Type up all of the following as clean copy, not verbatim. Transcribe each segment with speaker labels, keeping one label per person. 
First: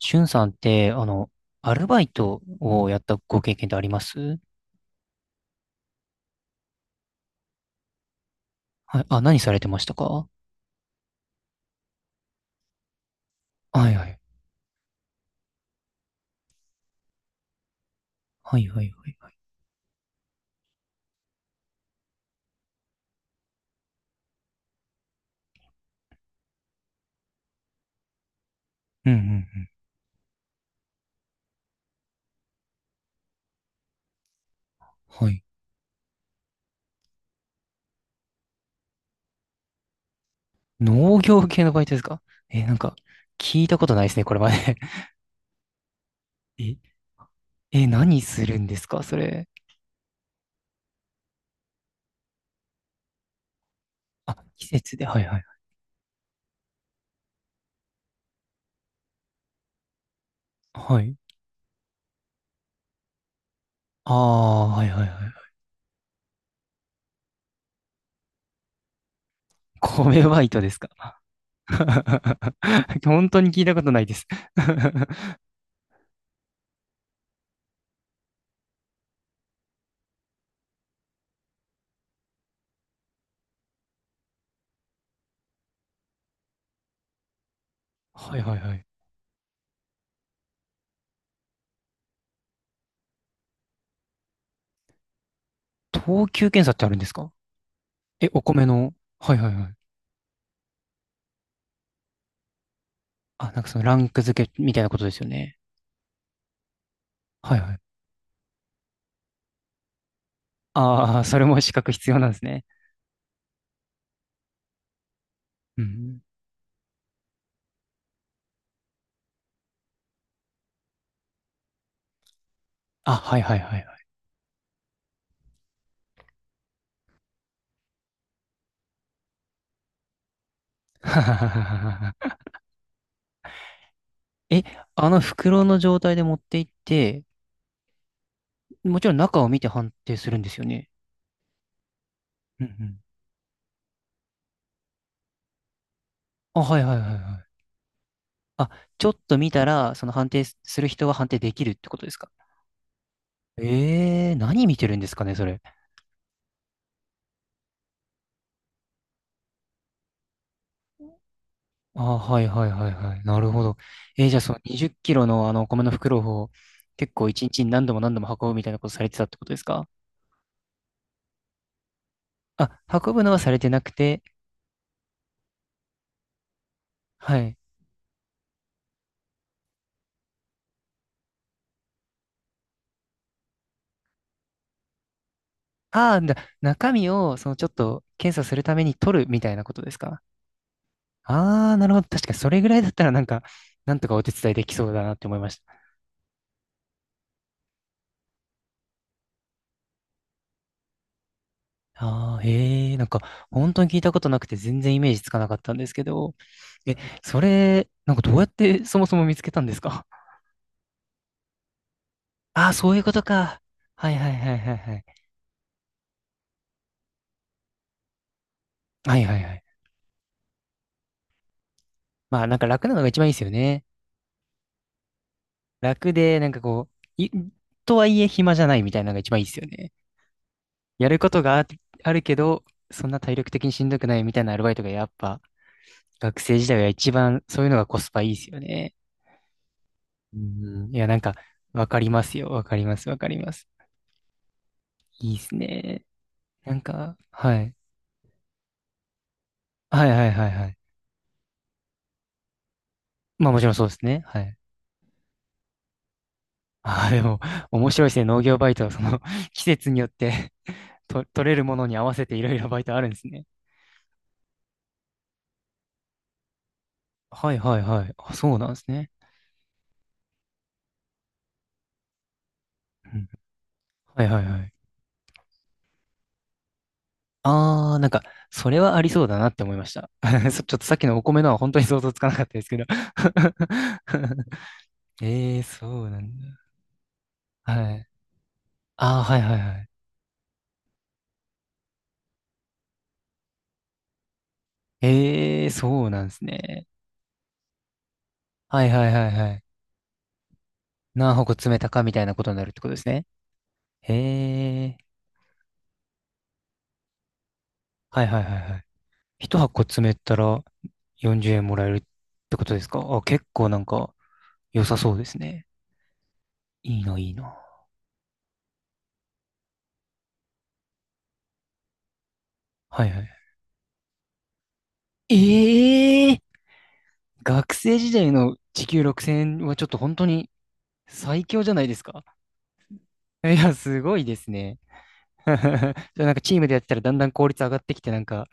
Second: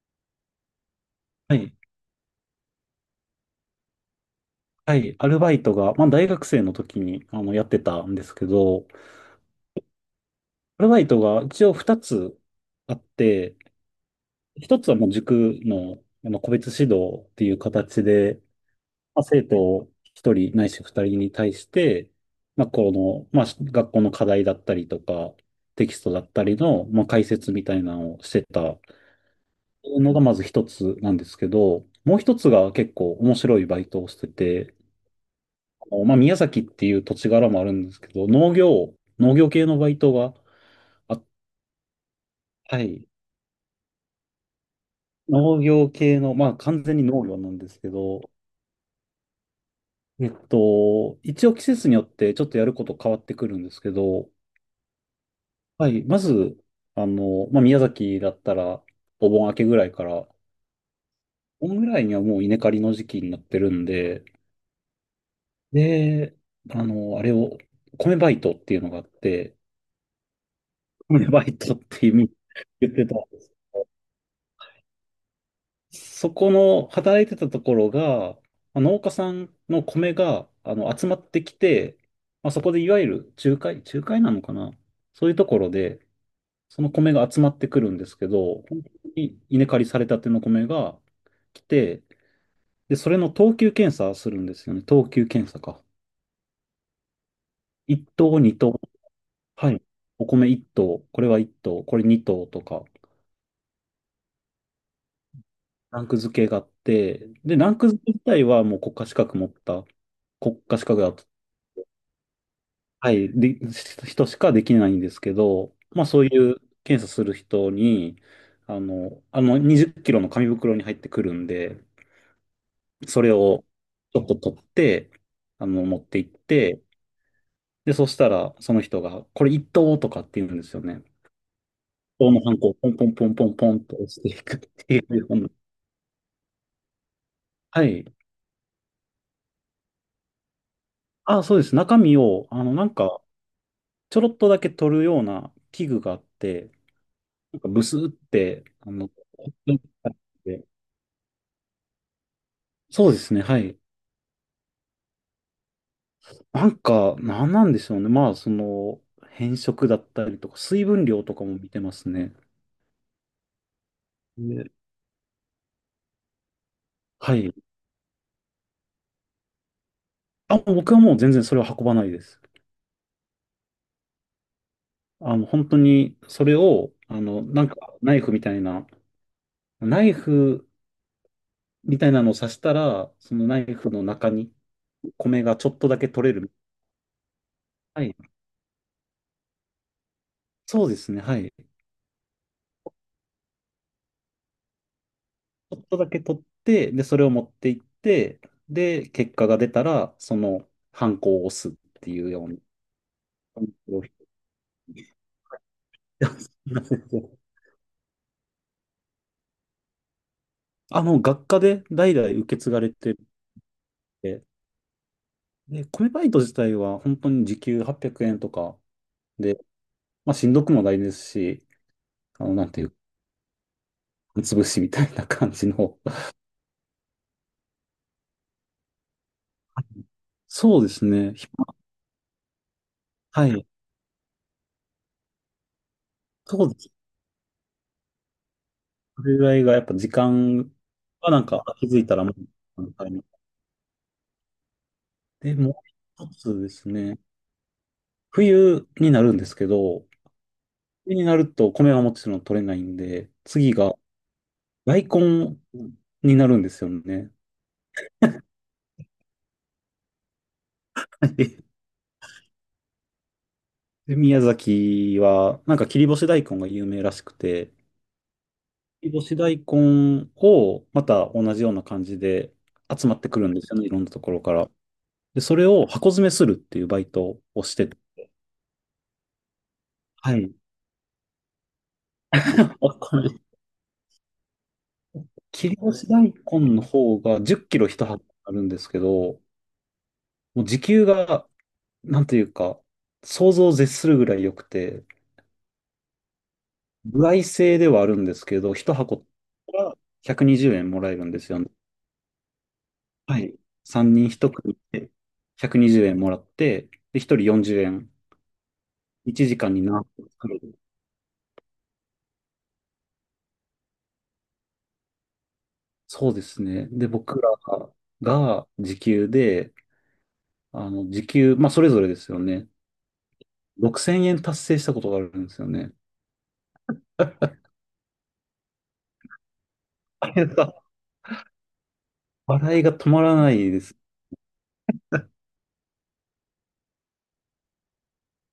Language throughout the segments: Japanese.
Speaker 1: しゅんさんって、
Speaker 2: はい。
Speaker 1: アルバイトをやったご経験ってあります？
Speaker 2: はい。アルバイトが、大学生の時に、やってたんですけど、
Speaker 1: はい。あ、何されてましたか？は
Speaker 2: アルバイトが一応二つあって、
Speaker 1: いはい。
Speaker 2: 一つはもう塾の、個別指導っていう形で、
Speaker 1: はいはいはい。
Speaker 2: 生徒一人ないし二人に対して、まあ、この、まあ、学校の課題だったりとか、テキストだったりの、解説みたいなのをしてた
Speaker 1: うんうんうん。
Speaker 2: のがまず一つなんですけど、もう一つが結構面白いバイトをしてて、
Speaker 1: はい。
Speaker 2: 宮崎っていう土地柄もあるんですけど、農業系のバイトが、
Speaker 1: 農
Speaker 2: あ、
Speaker 1: 業系のバイトですか？え、なん
Speaker 2: は
Speaker 1: か、
Speaker 2: い。
Speaker 1: 聞いたことないですね、これまで。
Speaker 2: 農業系の、
Speaker 1: え、
Speaker 2: 完全に農業なんです
Speaker 1: え、
Speaker 2: け
Speaker 1: 何
Speaker 2: ど、
Speaker 1: するんですかそれ。
Speaker 2: 一応季節によってちょっとやること変わってくるんですけど、
Speaker 1: あ、季節で。はいはい。
Speaker 2: はい。まず、宮崎だったら、お盆明けぐらいから、
Speaker 1: はい。
Speaker 2: お盆ぐらいにはもう稲刈りの時期になってるん
Speaker 1: あ
Speaker 2: で、
Speaker 1: あ、はいはいはい。
Speaker 2: で、あれを、米バイトっていうのがあって、
Speaker 1: 米バイトですか？
Speaker 2: 米バイトっていう意味 言ってた。
Speaker 1: 本当に聞いたことないです。
Speaker 2: そこの働いてたところが、農家さんの米が集まってきて、そこでいわゆる仲介、仲介なのかな、そういうところで、その米が集まってくるんですけ
Speaker 1: はいはい
Speaker 2: ど、
Speaker 1: は
Speaker 2: 本
Speaker 1: い。
Speaker 2: 当に稲刈りされたての米が来て、で、それの等級検査するんですよね。等級検査か。
Speaker 1: 等級検査ってあるんですか？え、
Speaker 2: 1等、
Speaker 1: お米
Speaker 2: 2等。
Speaker 1: の。はいはいは
Speaker 2: は
Speaker 1: い。
Speaker 2: い。お米1等、これは1等、これ2等とか、
Speaker 1: あ、なんかそのランク付けみたいなことですよね。
Speaker 2: ランク付けがあって、で、
Speaker 1: はい
Speaker 2: ラ
Speaker 1: は
Speaker 2: ン
Speaker 1: い。
Speaker 2: ク付け自体はもう国家資格持った、国家資格だ、
Speaker 1: ああ、それも資格必要なんですね。
Speaker 2: はい、で、人しかできないんですけど、
Speaker 1: うん。
Speaker 2: そういう検査する人に、あの20キロの紙袋に入ってくるんで、
Speaker 1: あ、
Speaker 2: それ
Speaker 1: はいはい
Speaker 2: を
Speaker 1: はいは
Speaker 2: ちょっと取って、持って行って、で、そしたらその人が、これ一等とかって言うんですよね。等のハンコをポンポンポンポンポンと押してい
Speaker 1: い。
Speaker 2: くっ
Speaker 1: え、
Speaker 2: てい
Speaker 1: あ
Speaker 2: う
Speaker 1: の
Speaker 2: ような。
Speaker 1: 袋の状態で持って行って、
Speaker 2: はい。
Speaker 1: もちろん中を見て判定するんですよね？
Speaker 2: あ、そうです。中身を、
Speaker 1: うんうん。
Speaker 2: ちょろっとだけ取るような器具があっ
Speaker 1: あ、
Speaker 2: て、
Speaker 1: はいはいはいは
Speaker 2: な
Speaker 1: い。
Speaker 2: んかブスって、
Speaker 1: あ、ちょっと見た ら、その判定する人は判定できるってことですか？
Speaker 2: そうですね、はい。
Speaker 1: えー、何見てるんですかね、それ。
Speaker 2: なんか、なんなんでしょうね。変色だったりとか、水分量とかも見てま
Speaker 1: あ、
Speaker 2: すね。
Speaker 1: はいはいはいはい。なるほど。えーじゃあその
Speaker 2: ね。
Speaker 1: 20キロのあのお米の袋を結構
Speaker 2: は
Speaker 1: 一日
Speaker 2: い。
Speaker 1: に何度も何度も運ぶみたいなことされてたってことですか？
Speaker 2: あ、もう僕はもう全然それは運ばないです。
Speaker 1: あ、運ぶのはされてなくて、
Speaker 2: 本当に、それを、
Speaker 1: はい。
Speaker 2: ナイフみたいな、ナイフみたいなのを刺したら、そのナイフの中に米がちょっとだけ
Speaker 1: ああ、
Speaker 2: 取れ
Speaker 1: だ、
Speaker 2: る。
Speaker 1: 中身を、そのちょっと
Speaker 2: はい。
Speaker 1: 検査するために取るみたいなことですか？
Speaker 2: そうですね。はい。ち
Speaker 1: ああー、なるほど。確かにそれぐらいだったらなんか、なんとかお手伝いできそうだなって思いまし
Speaker 2: ょ
Speaker 1: た。
Speaker 2: っとだけ取って、で、それを持っていって、で、結果が出たら、ハンコを押すっていう
Speaker 1: ああ、
Speaker 2: ように。
Speaker 1: ええ、なんか、本当に聞い たことなくて全然イメージつかなかったんですけど、
Speaker 2: すいま
Speaker 1: え、
Speaker 2: せん。
Speaker 1: それ、なんかどうやってそもそも見つけたんですか？
Speaker 2: あ、もう学科で代々受け
Speaker 1: あ
Speaker 2: 継
Speaker 1: あー、
Speaker 2: がれ
Speaker 1: そういうこ
Speaker 2: て
Speaker 1: とか。はいはい
Speaker 2: て、
Speaker 1: はいはいはい。
Speaker 2: で、米バイト自体は本当に時給800円とか
Speaker 1: はいはいは
Speaker 2: で、
Speaker 1: い。
Speaker 2: しんどくもないですし、
Speaker 1: まあなん
Speaker 2: な
Speaker 1: か
Speaker 2: んてい
Speaker 1: 楽
Speaker 2: う
Speaker 1: な
Speaker 2: か、
Speaker 1: のが一番いいですよね。
Speaker 2: 潰しみたいな感じの。
Speaker 1: 楽で、なんかこう、い、とはいえ暇じゃないみたいなのが一番いいですよね。
Speaker 2: そうです
Speaker 1: やるこ
Speaker 2: ね。
Speaker 1: と
Speaker 2: ひ
Speaker 1: があ、
Speaker 2: ま。
Speaker 1: あるけど、そんな体
Speaker 2: は
Speaker 1: 力的
Speaker 2: い。
Speaker 1: にしんどくないみたいなアルバイトがやっぱ学生
Speaker 2: そ
Speaker 1: 時
Speaker 2: うで
Speaker 1: 代は
Speaker 2: す。
Speaker 1: 一番そういうのがコスパいいですよね。
Speaker 2: それぐらいがやっぱ時
Speaker 1: う
Speaker 2: 間
Speaker 1: ん。いや、なん
Speaker 2: は
Speaker 1: か、
Speaker 2: なんか
Speaker 1: わ
Speaker 2: 気づ
Speaker 1: か
Speaker 2: い
Speaker 1: り
Speaker 2: た
Speaker 1: ま
Speaker 2: らもう、
Speaker 1: すよ。わか
Speaker 2: あ
Speaker 1: り
Speaker 2: の
Speaker 1: ま
Speaker 2: タ
Speaker 1: す。
Speaker 2: イ
Speaker 1: わ
Speaker 2: ミン
Speaker 1: か
Speaker 2: グ
Speaker 1: ります。いいで
Speaker 2: で、
Speaker 1: す
Speaker 2: もう
Speaker 1: ね。
Speaker 2: 一つで
Speaker 1: なん
Speaker 2: す
Speaker 1: か、
Speaker 2: ね。
Speaker 1: はい。
Speaker 2: 冬になるんですけど、
Speaker 1: はいはいはいはい。
Speaker 2: 冬になると米はもちろん取れないんで、
Speaker 1: まあもちろ
Speaker 2: 次
Speaker 1: んそうで
Speaker 2: が
Speaker 1: すね。はい。
Speaker 2: 大根になるんですよ
Speaker 1: ああ、で
Speaker 2: ね。
Speaker 1: も、面白いですね。農業バイトはその 季節によって と、取れるも のに合わせていろいろバイトあるんですね。
Speaker 2: で、宮崎は、なんか切り干し大根が有名らしく
Speaker 1: はい
Speaker 2: て、
Speaker 1: はいはい。あ、そうなんです
Speaker 2: 切
Speaker 1: ね。
Speaker 2: り干し大根をまた同じような感じで集ま
Speaker 1: う
Speaker 2: っ
Speaker 1: ん。
Speaker 2: てくるんですよね、いろんなと
Speaker 1: はい
Speaker 2: こ
Speaker 1: は
Speaker 2: ろ
Speaker 1: い
Speaker 2: か
Speaker 1: は
Speaker 2: ら。
Speaker 1: い。
Speaker 2: で、それを箱詰めするっていうバイトをして
Speaker 1: あ
Speaker 2: て、
Speaker 1: あ、なんか、それはありそうだなって思いました。
Speaker 2: は い。
Speaker 1: そちょっとさっきのお米のは本当に想像つかなかったですけど。
Speaker 2: あ、これ、
Speaker 1: ええー、
Speaker 2: 切り
Speaker 1: そ
Speaker 2: 干し
Speaker 1: うな
Speaker 2: 大
Speaker 1: ん
Speaker 2: 根の方が10
Speaker 1: だ。
Speaker 2: キロ
Speaker 1: は
Speaker 2: 一
Speaker 1: い。
Speaker 2: 箱あるんですけ
Speaker 1: ああ、は
Speaker 2: ど、
Speaker 1: いはいはい。
Speaker 2: もう時給が、なんというか、想像を絶するぐらい良くて、
Speaker 1: ええー、そうなんですね。
Speaker 2: 歩合制ではあるんですけど、
Speaker 1: はい
Speaker 2: 一
Speaker 1: はい
Speaker 2: 箱
Speaker 1: はいはい。
Speaker 2: が120円もらえるん
Speaker 1: 何
Speaker 2: です
Speaker 1: 箱
Speaker 2: よね。
Speaker 1: 詰めたかみたいなことになるってことですね。
Speaker 2: はい。
Speaker 1: え
Speaker 2: 3人1
Speaker 1: え
Speaker 2: 組
Speaker 1: ー、
Speaker 2: で120円もらって、で、1人40円。
Speaker 1: はいはいはいはい。
Speaker 2: 1
Speaker 1: 一
Speaker 2: 時間に
Speaker 1: 箱
Speaker 2: 何
Speaker 1: 詰め
Speaker 2: 個
Speaker 1: た
Speaker 2: 作れ
Speaker 1: ら
Speaker 2: る。
Speaker 1: 40円もらえるってことですか？あ、結構なんか良さそうですね。
Speaker 2: そうですね。
Speaker 1: いい
Speaker 2: で、
Speaker 1: な、いい
Speaker 2: 僕ら
Speaker 1: な。
Speaker 2: が時給で、時給、まあ、それぞれですよね。
Speaker 1: はいはい。
Speaker 2: 6000円達成したことがあるんですよね。
Speaker 1: え、 学生時代の時給6000円はちょっと本当
Speaker 2: あれ
Speaker 1: に
Speaker 2: が、
Speaker 1: 最強じゃないですか。
Speaker 2: 笑いが止まら
Speaker 1: い
Speaker 2: ない
Speaker 1: や、
Speaker 2: です。
Speaker 1: すごいですね。じゃあなんかチームでやってたらだんだん効率上がってきて、なんか、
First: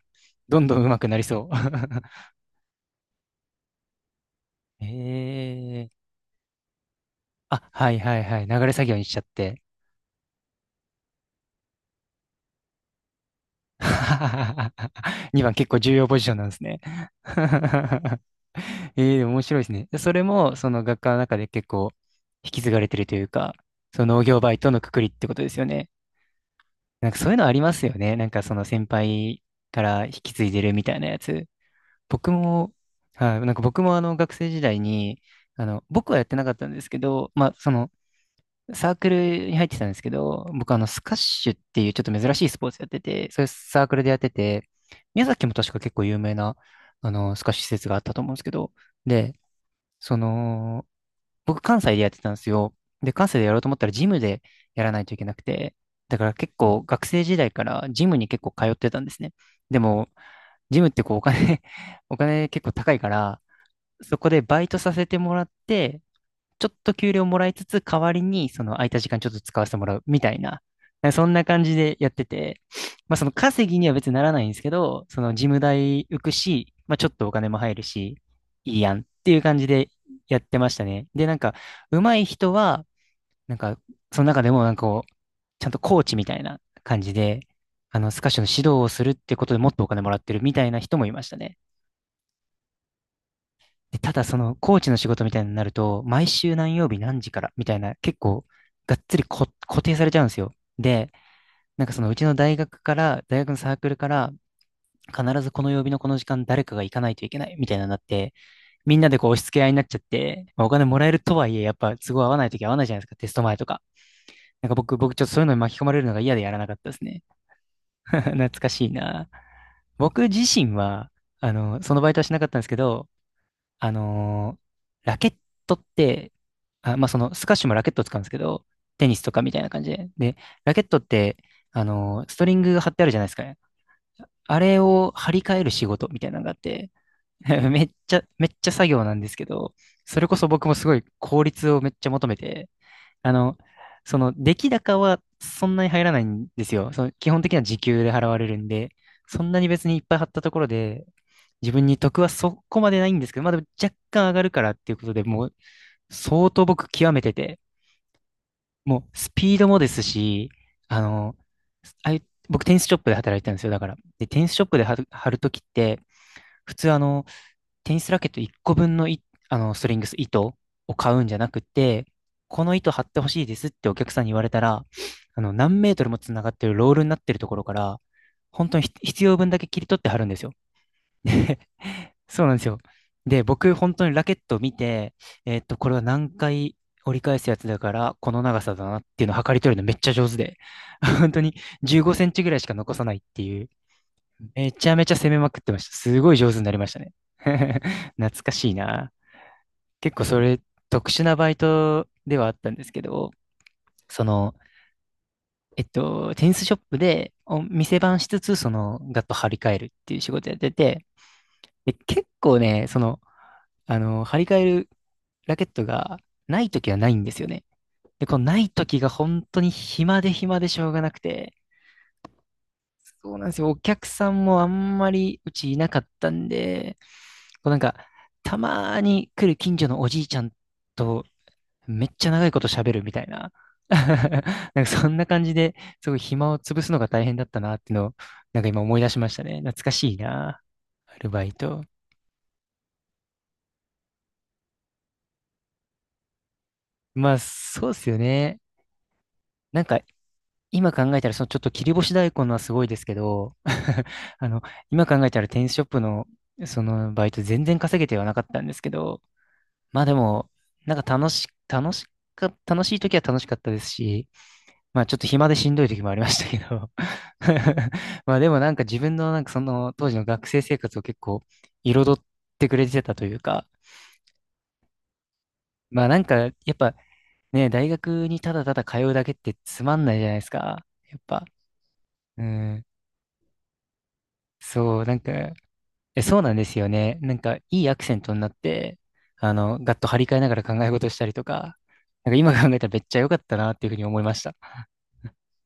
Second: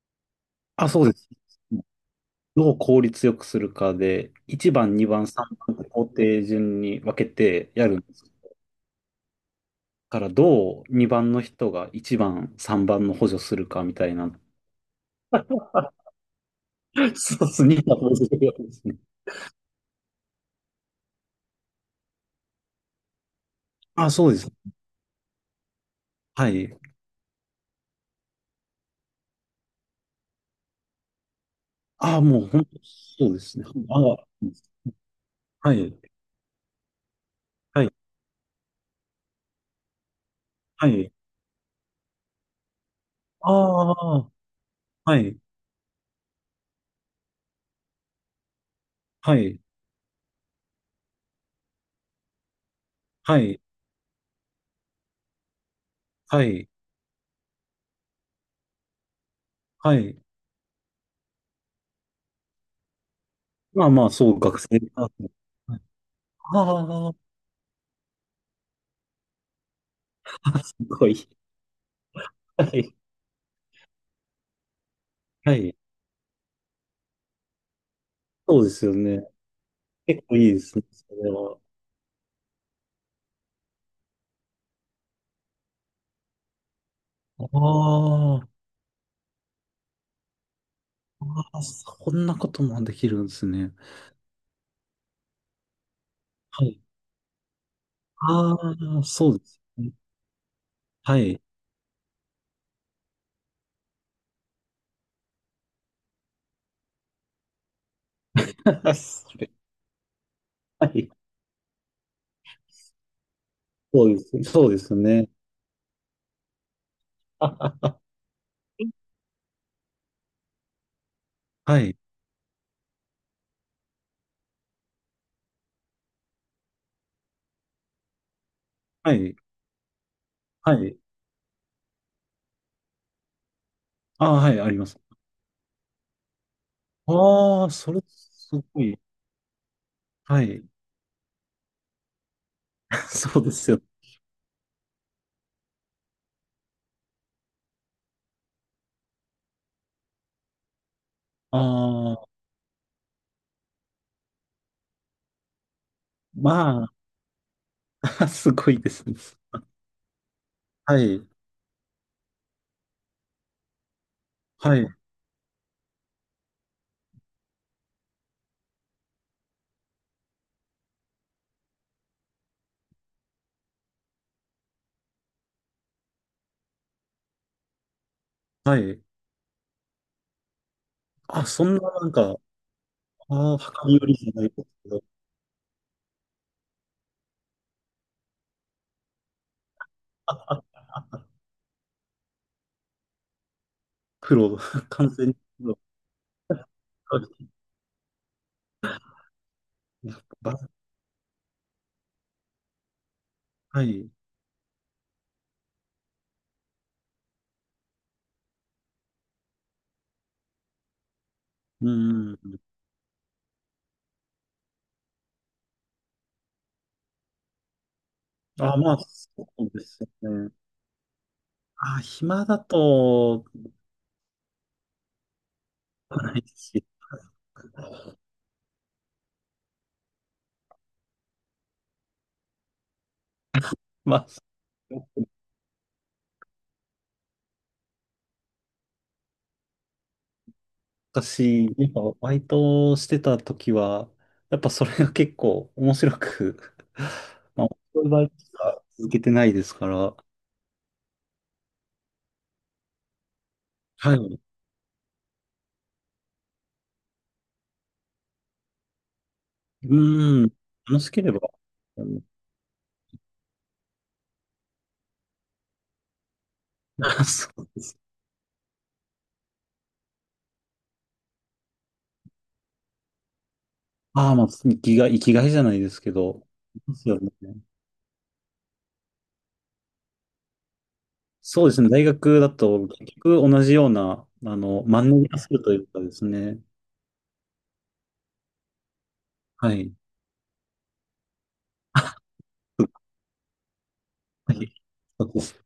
Speaker 1: どんどん
Speaker 2: あ、
Speaker 1: 上手
Speaker 2: そ
Speaker 1: く
Speaker 2: う
Speaker 1: な
Speaker 2: で
Speaker 1: り
Speaker 2: す。
Speaker 1: そう。
Speaker 2: どう効率よくするかで、1番、2番、3番って
Speaker 1: え
Speaker 2: 工
Speaker 1: え、
Speaker 2: 程順に分け
Speaker 1: あ、
Speaker 2: てや
Speaker 1: は
Speaker 2: る
Speaker 1: い
Speaker 2: んで
Speaker 1: はい
Speaker 2: す。だ
Speaker 1: はい。流れ作業にしちゃって。
Speaker 2: から、どう2番の人が1番、3番の補助するかみたいな。
Speaker 1: 2番結構重要ポジションなんですね。
Speaker 2: そうですね。250ですね。
Speaker 1: ええでも面白いですね。でそれも、その学科の中で結構引き継がれてるというか、そ
Speaker 2: あ、
Speaker 1: の農
Speaker 2: そうで
Speaker 1: 業
Speaker 2: す。
Speaker 1: バイトのくくりってことですよね。
Speaker 2: はい。
Speaker 1: なんかそういうのありますよね。なんかその先輩から引き継いでるみたいなやつ。
Speaker 2: あ、
Speaker 1: 僕
Speaker 2: もう本
Speaker 1: も、
Speaker 2: 当、そう
Speaker 1: はい、
Speaker 2: で
Speaker 1: なん
Speaker 2: す
Speaker 1: か
Speaker 2: ね。
Speaker 1: 僕も
Speaker 2: あ、
Speaker 1: 学生時代に、
Speaker 2: はい、
Speaker 1: 僕はやってなかったんですけど、まあそ
Speaker 2: は
Speaker 1: の
Speaker 2: い、
Speaker 1: サークルに入ってたんですけど、僕あの
Speaker 2: は
Speaker 1: ス
Speaker 2: い。
Speaker 1: カッシュっていうちょっと珍しいスポーツやってて、そういう
Speaker 2: あ
Speaker 1: サークルでやって
Speaker 2: あ、
Speaker 1: て、
Speaker 2: は
Speaker 1: 宮
Speaker 2: い、
Speaker 1: 崎も確か結構有名なあのスカッシュ施設があったと思うんですけど、
Speaker 2: は
Speaker 1: で、
Speaker 2: い、
Speaker 1: その、僕関西でやってたんですよ。で、関
Speaker 2: は
Speaker 1: 西でやろ
Speaker 2: い、
Speaker 1: うと思ったらジムでやらないといけなくて、だから
Speaker 2: は
Speaker 1: 結
Speaker 2: い、
Speaker 1: 構学生時代からジムに結構通ってたんですね。で
Speaker 2: は
Speaker 1: も、
Speaker 2: い。
Speaker 1: ジムってこうお金 お金結構高いから、
Speaker 2: まあまあ、
Speaker 1: そこ
Speaker 2: そう、
Speaker 1: で
Speaker 2: 学
Speaker 1: バイト
Speaker 2: 生
Speaker 1: さ
Speaker 2: パ
Speaker 1: せ
Speaker 2: は
Speaker 1: てもらって、
Speaker 2: あ
Speaker 1: ちょっと
Speaker 2: あ、
Speaker 1: 給
Speaker 2: あ。
Speaker 1: 料もらいつつ、代わりにその空いた時間ちょっと使わせてもらうみたいな、
Speaker 2: すご
Speaker 1: そ
Speaker 2: い。
Speaker 1: んな感じでやってて、
Speaker 2: はい、
Speaker 1: まあその稼ぎには別にならないんですけど、その事
Speaker 2: は
Speaker 1: 務
Speaker 2: い。
Speaker 1: 代浮くし、まあちょっとお金も入るし、
Speaker 2: そうで
Speaker 1: いい
Speaker 2: すよ
Speaker 1: やんっ
Speaker 2: ね。
Speaker 1: ていう感じで
Speaker 2: 結構
Speaker 1: やっ
Speaker 2: いい
Speaker 1: て
Speaker 2: で
Speaker 1: まし
Speaker 2: す
Speaker 1: た
Speaker 2: ね、
Speaker 1: ね。
Speaker 2: そ
Speaker 1: で、
Speaker 2: れ
Speaker 1: なんか、
Speaker 2: は。
Speaker 1: 上手い人は、なんか、その中でもなんかこう、ちゃんとコーチみたいな感じで、
Speaker 2: あ
Speaker 1: スカッシュの
Speaker 2: あ、
Speaker 1: 指導をするってことでもっとお金もらってるみたいな人もいましたね。
Speaker 2: ああ、そんなこともできるんですね。
Speaker 1: で、ただそのコーチの仕事みたいになると、毎週
Speaker 2: は
Speaker 1: 何
Speaker 2: い。
Speaker 1: 曜日何時からみたいな、結構
Speaker 2: あ
Speaker 1: がっ
Speaker 2: あ、
Speaker 1: つり
Speaker 2: そうで
Speaker 1: こ
Speaker 2: す
Speaker 1: 固
Speaker 2: ね。
Speaker 1: 定されちゃうんですよ。で、
Speaker 2: はい。
Speaker 1: なんかそのうちの大学から、大学のサークルから、必ずこの曜日のこの時間誰かが行かないといけないみたいなのになって、みんなでこう
Speaker 2: そ
Speaker 1: 押し
Speaker 2: れ、
Speaker 1: 付け合いになっちゃって、まあお金
Speaker 2: は
Speaker 1: もら
Speaker 2: い。
Speaker 1: えるとはいえ、やっぱ都合合わないとき合わないじゃないですか、テスト前とか。
Speaker 2: そうです。そ
Speaker 1: なん
Speaker 2: う
Speaker 1: か
Speaker 2: です
Speaker 1: 僕、僕ちょっ
Speaker 2: ね。
Speaker 1: とそういうのに巻き込まれるのが嫌でやらなかったですね。懐かしいな。僕自身は、
Speaker 2: は
Speaker 1: そ
Speaker 2: い。
Speaker 1: のバイトはしなかったんですけど、あのーラケットって、あ、まあ、その、スカッシュもラケットを使うんですけど、テ
Speaker 2: は
Speaker 1: ニスと
Speaker 2: い。
Speaker 1: かみたいな感じで。で、ラ
Speaker 2: は
Speaker 1: ケッ
Speaker 2: い。
Speaker 1: トって、ストリングが貼ってあるじゃないですかね。
Speaker 2: ああ、は
Speaker 1: あ
Speaker 2: い、あり
Speaker 1: れ
Speaker 2: ます。
Speaker 1: を張り替える仕事みたいなのがあって、
Speaker 2: あ あ、
Speaker 1: めっ
Speaker 2: それ、
Speaker 1: ちゃ、めっ
Speaker 2: す
Speaker 1: ちゃ
Speaker 2: ご
Speaker 1: 作
Speaker 2: い。
Speaker 1: 業なんですけど、それこ
Speaker 2: は
Speaker 1: そ
Speaker 2: い。
Speaker 1: 僕もすごい効率をめっちゃ求めて、あ
Speaker 2: そうで
Speaker 1: の、
Speaker 2: すよ。
Speaker 1: その出来高はそんなに入らないんですよ。その基本的には時給で払われるんで、そんなに別にいっぱい貼ったところで、
Speaker 2: あ
Speaker 1: 自分に得は
Speaker 2: あ、
Speaker 1: そこまでないんですけど、まあでも若干上がるからっていうことでもう相当
Speaker 2: ま
Speaker 1: 僕極めてて、
Speaker 2: すごいで
Speaker 1: も
Speaker 2: すね。
Speaker 1: うスピードもですし、
Speaker 2: は
Speaker 1: あ
Speaker 2: い。
Speaker 1: の、ああいう僕テニスショップで働いてたんですよ、だから。で、テニスショッ
Speaker 2: は
Speaker 1: プで
Speaker 2: い。
Speaker 1: 貼る、貼るときって、普通テニスラケット1個分のい、ストリングス、糸を買うんじゃなくて、この糸貼ってほしいですってお客さんに言われたら、何メートルも繋がってるロールになってるところから、本当
Speaker 2: は
Speaker 1: にひ
Speaker 2: い。
Speaker 1: 必要分だけ切り取って貼るんですよ。
Speaker 2: あ、そ んな、なんか、
Speaker 1: そうなんですよ。で、
Speaker 2: ああ、
Speaker 1: 僕、本
Speaker 2: 量りよ
Speaker 1: 当
Speaker 2: り
Speaker 1: にラ
Speaker 2: じゃ
Speaker 1: ケッ
Speaker 2: ない
Speaker 1: トを
Speaker 2: です
Speaker 1: 見
Speaker 2: けど。
Speaker 1: て、えーっと、これは何回折り返すやつだから、この長さだなっていうのを測り取るのめっちゃ 上手
Speaker 2: あ、
Speaker 1: で、
Speaker 2: あ、
Speaker 1: 本当に15センチぐらいしか残さないっていう、
Speaker 2: 黒、
Speaker 1: めち ゃめ
Speaker 2: 完
Speaker 1: ちゃ
Speaker 2: 全
Speaker 1: 攻
Speaker 2: に
Speaker 1: めまくって
Speaker 2: 黒。
Speaker 1: ました。すごい上手になりましたね。懐かしいな。
Speaker 2: や
Speaker 1: 結構
Speaker 2: っ
Speaker 1: そ
Speaker 2: ぱ、
Speaker 1: れ、特殊なバイトではあったんですけど、
Speaker 2: はい。
Speaker 1: その、えっと、テニスショップでお店番しつつ、その、ガッと張り替えるっていう仕事やってて、
Speaker 2: う
Speaker 1: で、結
Speaker 2: ん。
Speaker 1: 構ね、その、張り替えるラケットがないときはないんですよね。で、このない
Speaker 2: あ、
Speaker 1: ときが本
Speaker 2: そ
Speaker 1: 当に
Speaker 2: うです
Speaker 1: 暇
Speaker 2: よ
Speaker 1: で
Speaker 2: ね。
Speaker 1: 暇でしょうがなくて、
Speaker 2: あ、暇だ
Speaker 1: そう
Speaker 2: と、
Speaker 1: なんですよ。お客さんもあんまりうちいなかった
Speaker 2: ない
Speaker 1: ん
Speaker 2: し。
Speaker 1: で、こうなんか、たまーに来る近所のおじいちゃんとめっちゃ長いこと喋るみたいな。
Speaker 2: まあ、
Speaker 1: なんかそんな感じで、すごい暇を潰すのが大変だったなっていうのを、なんか今思い出しましたね。懐かしいな、アルバイ
Speaker 2: 私、
Speaker 1: ト。
Speaker 2: やっぱバイトしてた時は、やっぱそれが結構面白く。
Speaker 1: まあ、
Speaker 2: 面
Speaker 1: そうっ
Speaker 2: 白い
Speaker 1: すよ
Speaker 2: バイトし
Speaker 1: ね。
Speaker 2: か続けてないです
Speaker 1: なん
Speaker 2: か
Speaker 1: か、
Speaker 2: ら、
Speaker 1: 今考えたら、そのちょっと切り干し大根のはすごいですけど、
Speaker 2: はい。う
Speaker 1: あの、今考えたらテニスショップの、そのバイト全然稼げてはなかったんですけど、まあで
Speaker 2: ー
Speaker 1: も、
Speaker 2: ん、
Speaker 1: な
Speaker 2: 楽
Speaker 1: ん
Speaker 2: し
Speaker 1: か
Speaker 2: け
Speaker 1: 楽
Speaker 2: れば、
Speaker 1: し、楽
Speaker 2: あ
Speaker 1: し
Speaker 2: の
Speaker 1: か、楽しい時は楽しかったですし、まあちょっと暇でしんどい時もありましたけど、
Speaker 2: そう。
Speaker 1: まあでもなんか自分のなんかその当時の学生生活を結構彩ってくれてたというか、
Speaker 2: ああ、生きがい、生きがいじゃないです
Speaker 1: まあ
Speaker 2: け
Speaker 1: なんか
Speaker 2: ど、
Speaker 1: やっ
Speaker 2: で
Speaker 1: ぱ
Speaker 2: すよね。
Speaker 1: ね、大学にただただ通うだけってつまんないじゃないですか。やっぱ。
Speaker 2: そうですね、大学
Speaker 1: う
Speaker 2: だ
Speaker 1: ん。
Speaker 2: と結局同じような、
Speaker 1: そ
Speaker 2: マ
Speaker 1: う、
Speaker 2: ン
Speaker 1: なん
Speaker 2: ネリ化す
Speaker 1: か、
Speaker 2: るというかで
Speaker 1: え、
Speaker 2: す
Speaker 1: そうなん
Speaker 2: ね、
Speaker 1: ですよね。なんか、いいアクセントになって、
Speaker 2: はい。
Speaker 1: ガッと張り替えながら考え事したりとか、なんか今考えたらめっちゃ良かったなっていうふうに思いまし
Speaker 2: は
Speaker 1: た。
Speaker 2: い、そうです